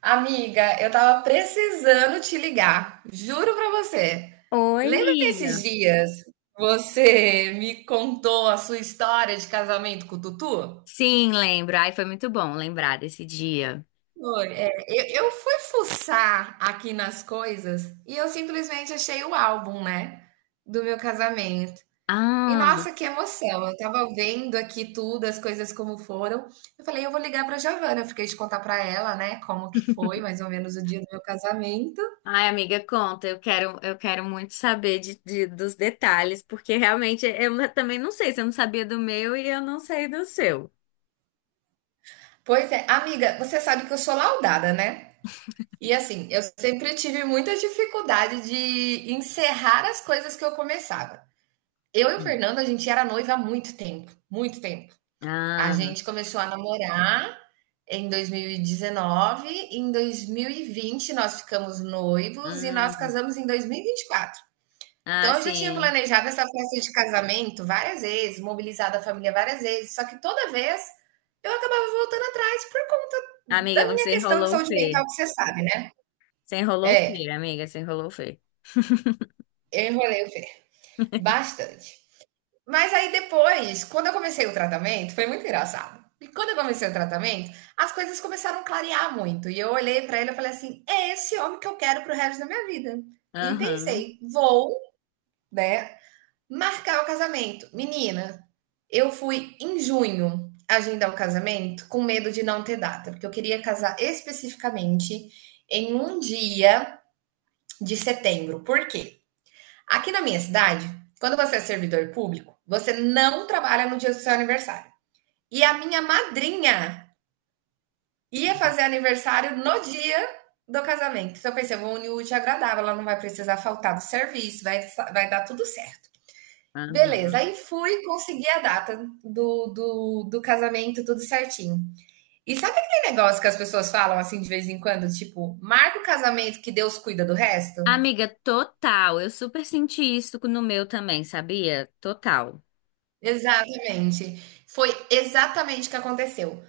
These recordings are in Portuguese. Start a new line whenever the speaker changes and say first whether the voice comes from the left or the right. right: Amiga, eu tava precisando te ligar, juro pra você.
left: Oi,
right: Lembra
left: amiga.
right: desses dias você me contou a sua história de casamento com o Tutu?
left: Sim, lembro. Ai, foi muito bom lembrar desse dia.
right: Foi, é, eu fui fuçar aqui nas coisas e eu simplesmente achei o álbum, né, do meu casamento. E
left: Ah,
right: nossa, que emoção! Eu tava vendo aqui tudo, as coisas como foram. Eu falei, eu vou ligar pra Giovana, eu fiquei de contar pra ela, né, como que foi mais ou menos o dia do meu casamento.
left: ai, amiga, conta. Eu quero muito saber dos detalhes, porque realmente também não sei. Se eu não sabia do meu e eu não sei do seu.
right: Pois é, amiga, você sabe que eu sou laudada, né? E assim, eu sempre tive muita dificuldade de encerrar as coisas que eu começava. Eu e o
left: Hum.
right: Fernando, a gente era noiva há muito tempo, muito tempo. A
left: Ah,
right: gente começou a namorar em 2019, em 2020 nós ficamos noivos e nós
left: hum.
right: casamos em dois mil e vinte e quatro.
left: Ah,
right: Então, eu já tinha
left: sim.
right: planejado essa festa de casamento várias vezes, mobilizado a família várias vezes, só que toda vez eu acabava voltando atrás por conta da
left: Amiga,
right: minha
left: você
right: questão de
left: enrolou o
right: saúde mental,
left: Fê.
right: que você sabe, né?
left: Você enrolou o
right: É,
left: Fê, amiga, você enrolou o Fê.
right: eu enrolei o pé bastante. Mas aí depois, quando eu comecei o tratamento, foi muito engraçado. E quando eu comecei o tratamento, as coisas começaram a clarear muito. E eu olhei para ele e falei assim: é esse homem que eu quero pro resto da minha vida. E
left: Aham,
right: pensei, vou, né, marcar o casamento. Menina, eu fui em junho agendar o casamento com medo de não ter data, porque eu queria casar especificamente em um dia de setembro. Por quê? Aqui na minha cidade, quando você é servidor público, você não trabalha no dia do seu aniversário. E a minha madrinha ia fazer aniversário no dia do casamento. Então eu pensei, eu vou unir o útil ao agradável, ela não vai precisar faltar do serviço, vai, vai dar tudo certo. Beleza,
left: aham.
right: aí fui conseguir a data do casamento, tudo certinho. E sabe aquele negócio que as pessoas falam assim de vez em quando? Tipo, marca o casamento que Deus cuida do resto?
left: Amiga, total. Eu super senti isso no meu também, sabia? Total.
right: Exatamente. Foi exatamente o que aconteceu.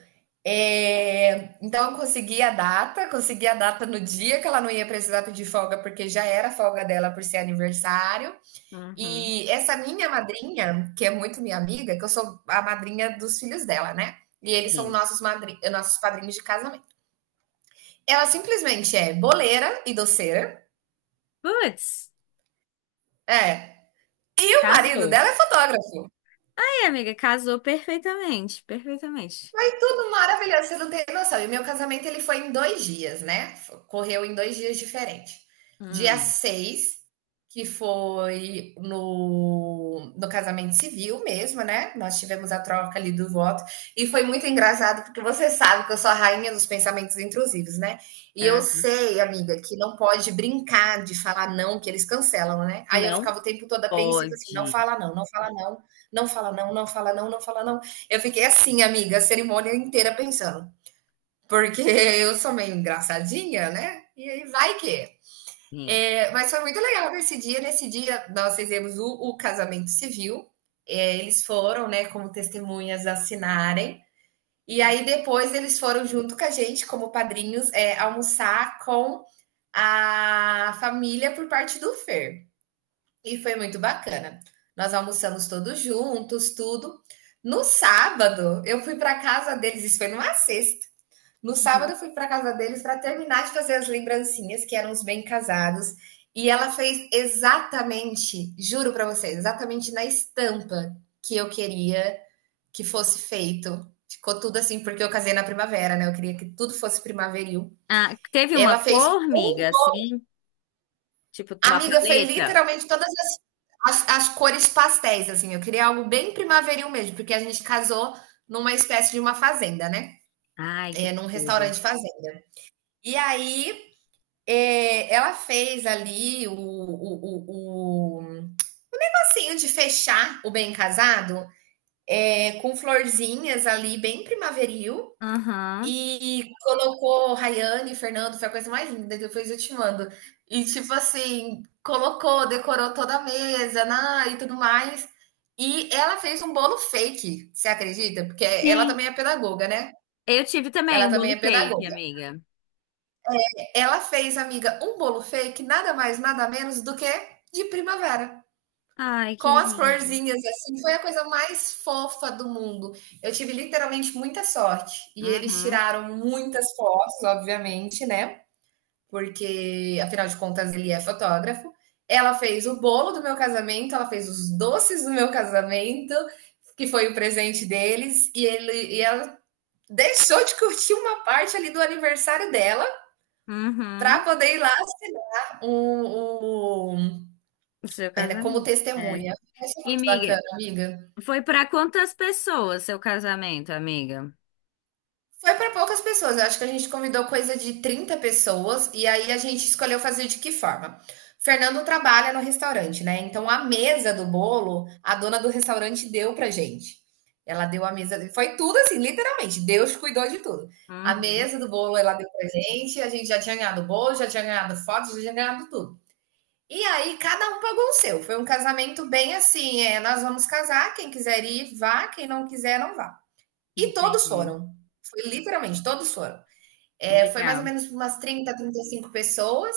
right: É, então, eu consegui a data no dia que ela não ia precisar pedir folga, porque já era folga dela por ser aniversário.
left: Uhum.
right: E essa minha madrinha, que é muito minha amiga, que eu sou a madrinha dos filhos dela, né? E eles são
left: Sim.
right: nossos, nossos padrinhos de casamento. Ela simplesmente é boleira e doceira.
left: Putz.
right: É. O marido
left: Casou.
right: dela é fotógrafo.
left: Aí, amiga, casou perfeitamente, perfeitamente.
right: Foi tudo maravilhoso, você não tem noção. E o meu casamento ele foi em 2 dias, né? Correu em 2 dias diferentes. Dia
left: Hum,
right: 6 que foi no, no casamento civil mesmo, né? Nós tivemos a troca ali do voto. E foi muito engraçado, porque você sabe que eu sou a rainha dos pensamentos intrusivos, né? E
left: é.
right: eu sei, amiga, que não pode brincar de falar não, que eles cancelam, né? Aí eu
left: Não
right: ficava o tempo todo apreensiva assim: não
left: pode.
right: fala não, não fala não, não fala não, não fala não, não fala não. Eu fiquei assim, amiga, a cerimônia inteira pensando. Porque eu sou meio engraçadinha, né? E aí vai que.
left: Sim.
right: É, mas foi muito legal nesse dia. Nesse dia, nós fizemos o casamento civil. É, eles foram, né, como testemunhas assinarem. E aí depois eles foram junto com a gente, como padrinhos, é, almoçar com a família por parte do Fer. E foi muito bacana. Nós almoçamos todos juntos, tudo. No sábado, eu fui para casa deles, isso foi numa sexta. No
left: Uhum.
right: sábado, eu fui para casa deles para terminar de fazer as lembrancinhas, que eram os bem casados. E ela fez exatamente, juro para vocês, exatamente na estampa que eu queria que fosse feito. Ficou tudo assim, porque eu casei na primavera, né? Eu queria que tudo fosse primaveril.
left: Ah, teve
right: Ela
left: uma
right: fez
left: cor,
right: um...
left: amiga, assim, tipo uma
right: Amiga, foi
left: paleta?
right: literalmente todas as cores pastéis, assim. Eu queria algo bem primaveril mesmo, porque a gente casou numa espécie de uma fazenda, né?
left: Ai,
right: É,
left: que
right: num
left: tudo.
right: restaurante fazenda. E aí, é, ela fez ali o passinho de fechar o bem casado, é, com florzinhas ali, bem primaveril.
left: Aham.
right: E colocou Rayane e Fernando, foi a coisa mais linda, depois eu te mando. E tipo assim, colocou, decorou toda a mesa, na, e tudo mais. E ela fez um bolo fake, você acredita? Porque ela
left: Sim.
right: também é pedagoga, né?
left: Eu tive também
right: Ela
left: um
right: também é
left: bolo fake,
right: pedagoga.
left: amiga.
right: Ela fez, amiga, um bolo fake, nada mais, nada menos do que de primavera.
left: Ai, que
right: Com as
left: lindo.
right: florzinhas, assim, foi a coisa mais fofa do mundo. Eu tive literalmente muita sorte. E eles
left: Uhum.
right: tiraram muitas fotos, obviamente, né? Porque afinal de contas ele é fotógrafo. Ela fez o bolo do meu casamento, ela fez os doces do meu casamento, que foi o presente deles, e ele e ela deixou de curtir uma parte ali do aniversário dela para
left: Uhum.
right: poder ir lá assinar um, um,
left: O seu
right: um, como
left: casamento. É.
right: testemunha. Isso é
left: E,
right: muito
left: amiga,
right: bacana, amiga.
left: foi pra quantas pessoas seu casamento, amiga?
right: Foi para poucas pessoas. Eu acho que a gente convidou coisa de 30 pessoas e aí a gente escolheu fazer de que forma? Fernando trabalha no restaurante, né? Então a mesa do bolo, a dona do restaurante deu pra gente. Ela deu a mesa, foi tudo assim, literalmente. Deus cuidou de tudo. A
left: Uhum.
right: mesa do bolo ela deu pra gente, a gente já tinha ganhado bolo, já tinha ganhado fotos, já tinha ganhado tudo. E aí cada um pagou o seu. Foi um casamento bem assim, é, nós vamos casar, quem quiser ir, vá, quem não quiser, não vá. E todos
left: Entendi.
right: foram. Foi literalmente, todos foram. É, foi mais ou
left: Legal.
right: menos umas 30, 35 pessoas,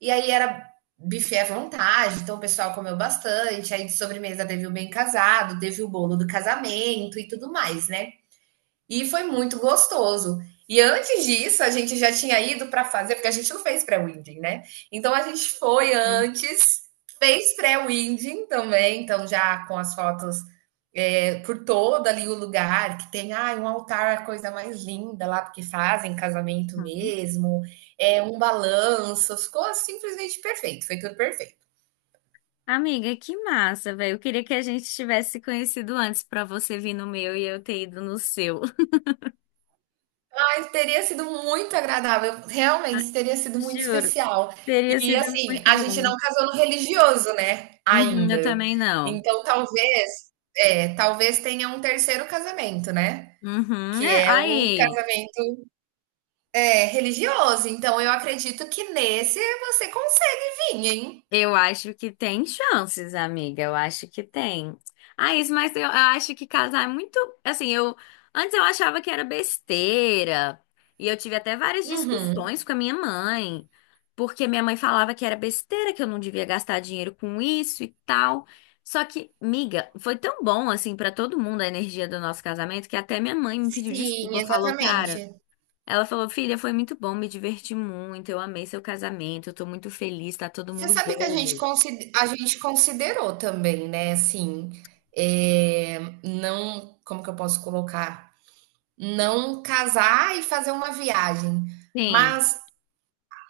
right: e aí era buffet à vontade, então o pessoal comeu bastante, aí de sobremesa teve o bem casado, teve o bolo do casamento e tudo mais, né? E foi muito gostoso. E antes disso, a gente já tinha ido para fazer, porque a gente não fez pré-winding, né? Então a gente foi antes, fez pré-winding também, então já com as fotos, é, por todo ali o lugar, que tem, ah, um altar, a coisa mais linda lá, porque fazem casamento
left: Uhum.
right: mesmo, é um balanço, ficou simplesmente perfeito, foi tudo perfeito.
left: Amiga, que massa, velho. Eu queria que a gente tivesse se conhecido antes pra você vir no meu e eu ter ido no seu.
right: Mas teria sido muito agradável,
left: Ah,
right: realmente teria sido muito
left: juro,
right: especial.
left: teria
right: E
left: sido
right: assim,
left: muito
right: a gente
left: bom.
right: não casou no religioso, né?
left: Uhum, eu
right: Ainda.
left: também não.
right: Então talvez, é, talvez tenha um terceiro casamento, né?
left: Uhum.
right: Que
left: É,
right: é o
left: aí.
right: casamento, é, religioso. Então eu acredito que nesse você consegue vir, hein?
left: Eu acho que tem chances, amiga. Eu acho que tem. Ah, isso, mas eu acho que casar é muito. Assim, eu. Antes eu achava que era besteira. E eu tive até várias
right: Uhum.
left: discussões com a minha mãe. Porque minha mãe falava que era besteira, que eu não devia gastar dinheiro com isso e tal. Só que, miga, foi tão bom, assim, pra todo mundo a energia do nosso casamento que até minha mãe me pediu
right: Sim,
left: desculpa. Falou,
right: exatamente.
left: cara. Ela falou, filha, foi muito bom, me diverti muito, eu amei seu casamento, eu tô muito feliz, tá todo
right: Você
left: mundo
right: sabe que a gente,
left: bobo.
right: a gente considerou também, né? Assim, é, não. Como que eu posso colocar? Não casar e fazer uma viagem.
left: Sim,
right: Mas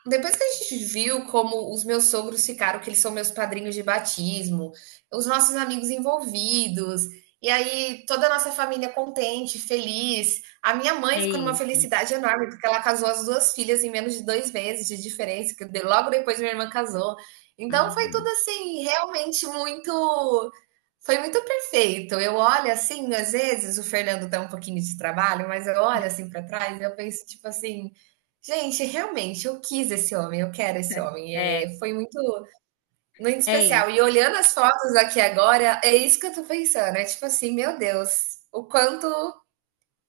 right: depois que a gente viu como os meus sogros ficaram, que eles são meus padrinhos de batismo, os nossos amigos envolvidos, e aí toda a nossa família contente, feliz. A minha mãe
left: é
right: ficou numa
left: isso.
right: felicidade enorme, porque ela casou as duas filhas em menos de 2 meses de diferença, que logo depois minha irmã casou. Então foi tudo
left: Uhum.
right: assim, realmente muito. Foi muito perfeito. Eu olho assim, às vezes o Fernando dá um pouquinho de trabalho, mas eu olho assim para trás e eu penso, tipo assim, gente, realmente, eu quis esse homem, eu quero esse homem.
left: É,
right: É, foi muito, muito
left: é
right: especial. E
left: isso.
right: olhando as fotos aqui agora, é isso que eu tô pensando. É tipo assim, meu Deus, o quanto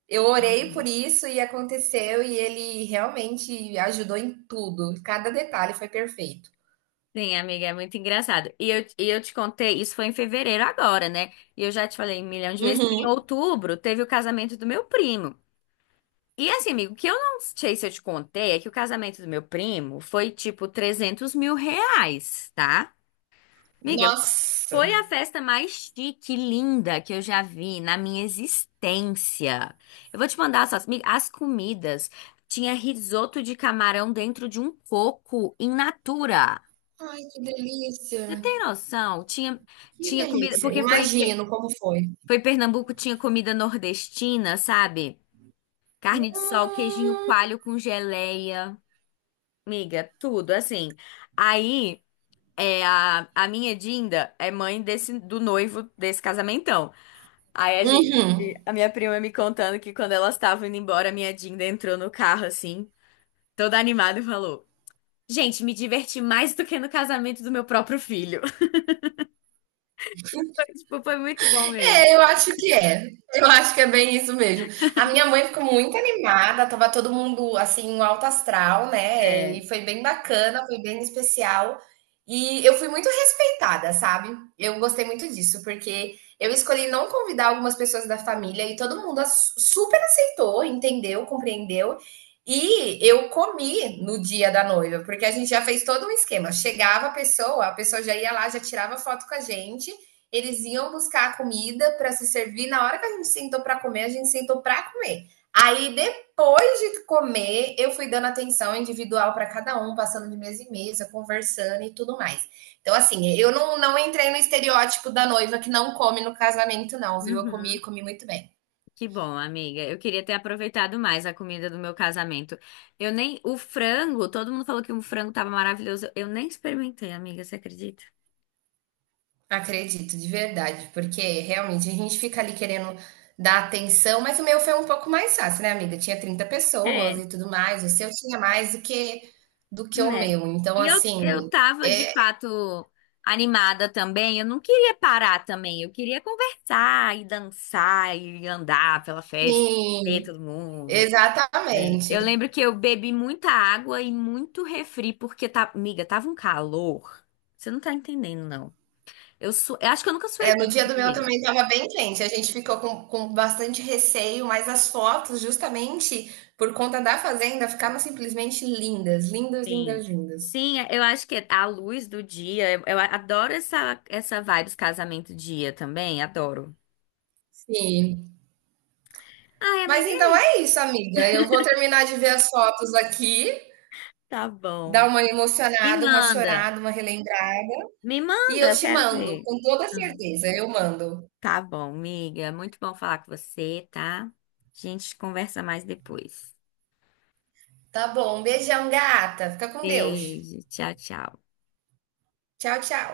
right: eu orei
left: Uhum.
right: por isso e aconteceu, e ele realmente ajudou em tudo. Cada detalhe foi perfeito.
left: Sim, amiga, é muito engraçado. E eu te contei, isso foi em fevereiro agora, né? E eu já te falei um milhão de vezes que em
right: Uhum.
left: outubro teve o casamento do meu primo. E assim, amigo, o que eu não sei se eu te contei é que o casamento do meu primo foi tipo 300 mil reais, tá? Amiga,
right: Nossa!
left: foi a festa mais chique, linda que eu já vi na minha existência. Eu vou te mandar as fotos. As comidas. Tinha risoto de camarão dentro de um coco in natura.
right: Ai, que delícia!
left: Você tem noção? Tinha,
right: Que
left: tinha comida,
right: delícia!
left: porque
right: Imagino como foi.
left: foi em Pernambuco, tinha comida nordestina, sabe? Carne de sol, queijinho coalho com geleia. Miga, tudo assim. Aí, é, a minha Dinda é mãe desse, do noivo desse casamentão. Aí
right: Uhum.
left: a minha prima me contando que quando elas estavam indo embora, a minha Dinda entrou no carro assim, toda animada e falou: "Gente, me diverti mais do que no casamento do meu próprio filho". Foi, tipo, foi muito bom mesmo.
right: É, eu acho que é. Eu acho que é bem isso mesmo. A minha mãe ficou muito animada, tava todo mundo assim, um alto astral, né?
left: É.
right: E foi bem bacana, foi bem especial. E eu fui muito respeitada, sabe? Eu gostei muito disso, porque eu escolhi não convidar algumas pessoas da família e todo mundo super aceitou, entendeu, compreendeu. E eu comi no dia da noiva, porque a gente já fez todo um esquema. Chegava a pessoa já ia lá, já tirava foto com a gente, eles iam buscar a comida para se servir. Na hora que a gente sentou para comer, a gente sentou para comer. Aí, depois de comer, eu fui dando atenção individual para cada um, passando de mesa em mesa, conversando e tudo mais. Então, assim, eu não, não entrei no estereótipo da noiva que não come no casamento, não, viu? Eu comi e
left: Uhum.
right: comi muito bem.
left: Que bom, amiga. Eu queria ter aproveitado mais a comida do meu casamento. Eu nem. O frango, todo mundo falou que o frango tava maravilhoso. Eu nem experimentei, amiga, você acredita?
right: Acredito, de verdade, porque realmente a gente fica ali querendo dar atenção, mas o meu foi um pouco mais fácil, né, amiga? Tinha 30 pessoas
left: É.
right: e tudo mais, o seu tinha mais do que o
left: É.
right: meu. Então,
left: E eu,
right: assim,
left: eu tava de
right: é,
left: fato animada também. Eu não queria parar também. Eu queria conversar e dançar e andar pela festa, ver
right: sim,
left: todo mundo. É. Eu
right: exatamente.
left: lembro que eu bebi muita água e muito refri, porque, tá, amiga, tava um calor. Você não tá entendendo, não. Eu acho que eu nunca suei
right: É, no
left: tanto,
right: dia do meu
left: amiga.
right: também estava bem quente, a gente ficou com bastante receio, mas as fotos, justamente por conta da fazenda, ficaram simplesmente lindas, lindas,
left: Sim.
right: lindas, lindas.
left: Sim, eu acho que a luz do dia. Eu adoro essa vibe dos casamento dia também, adoro.
right: Sim,
left: Ai,
right: mas
left: amiga,
right: então
left: é.
right: é isso, amiga. Eu vou terminar de ver as fotos aqui,
left: Tá
right: dar
left: bom.
right: uma
left: Me
right: emocionada, uma
left: manda.
right: chorada, uma relembrada.
left: Me
right: E
left: manda,
right: eu
left: eu
right: te
left: quero
right: mando,
left: ver.
right: com toda
left: Hum.
right: certeza, eu mando.
left: Tá bom, amiga. Muito bom falar com você, tá? A gente conversa mais depois.
right: Tá bom, um beijão, gata. Fica com Deus.
left: Beijo. Tchau, tchau.
right: Tchau, tchau.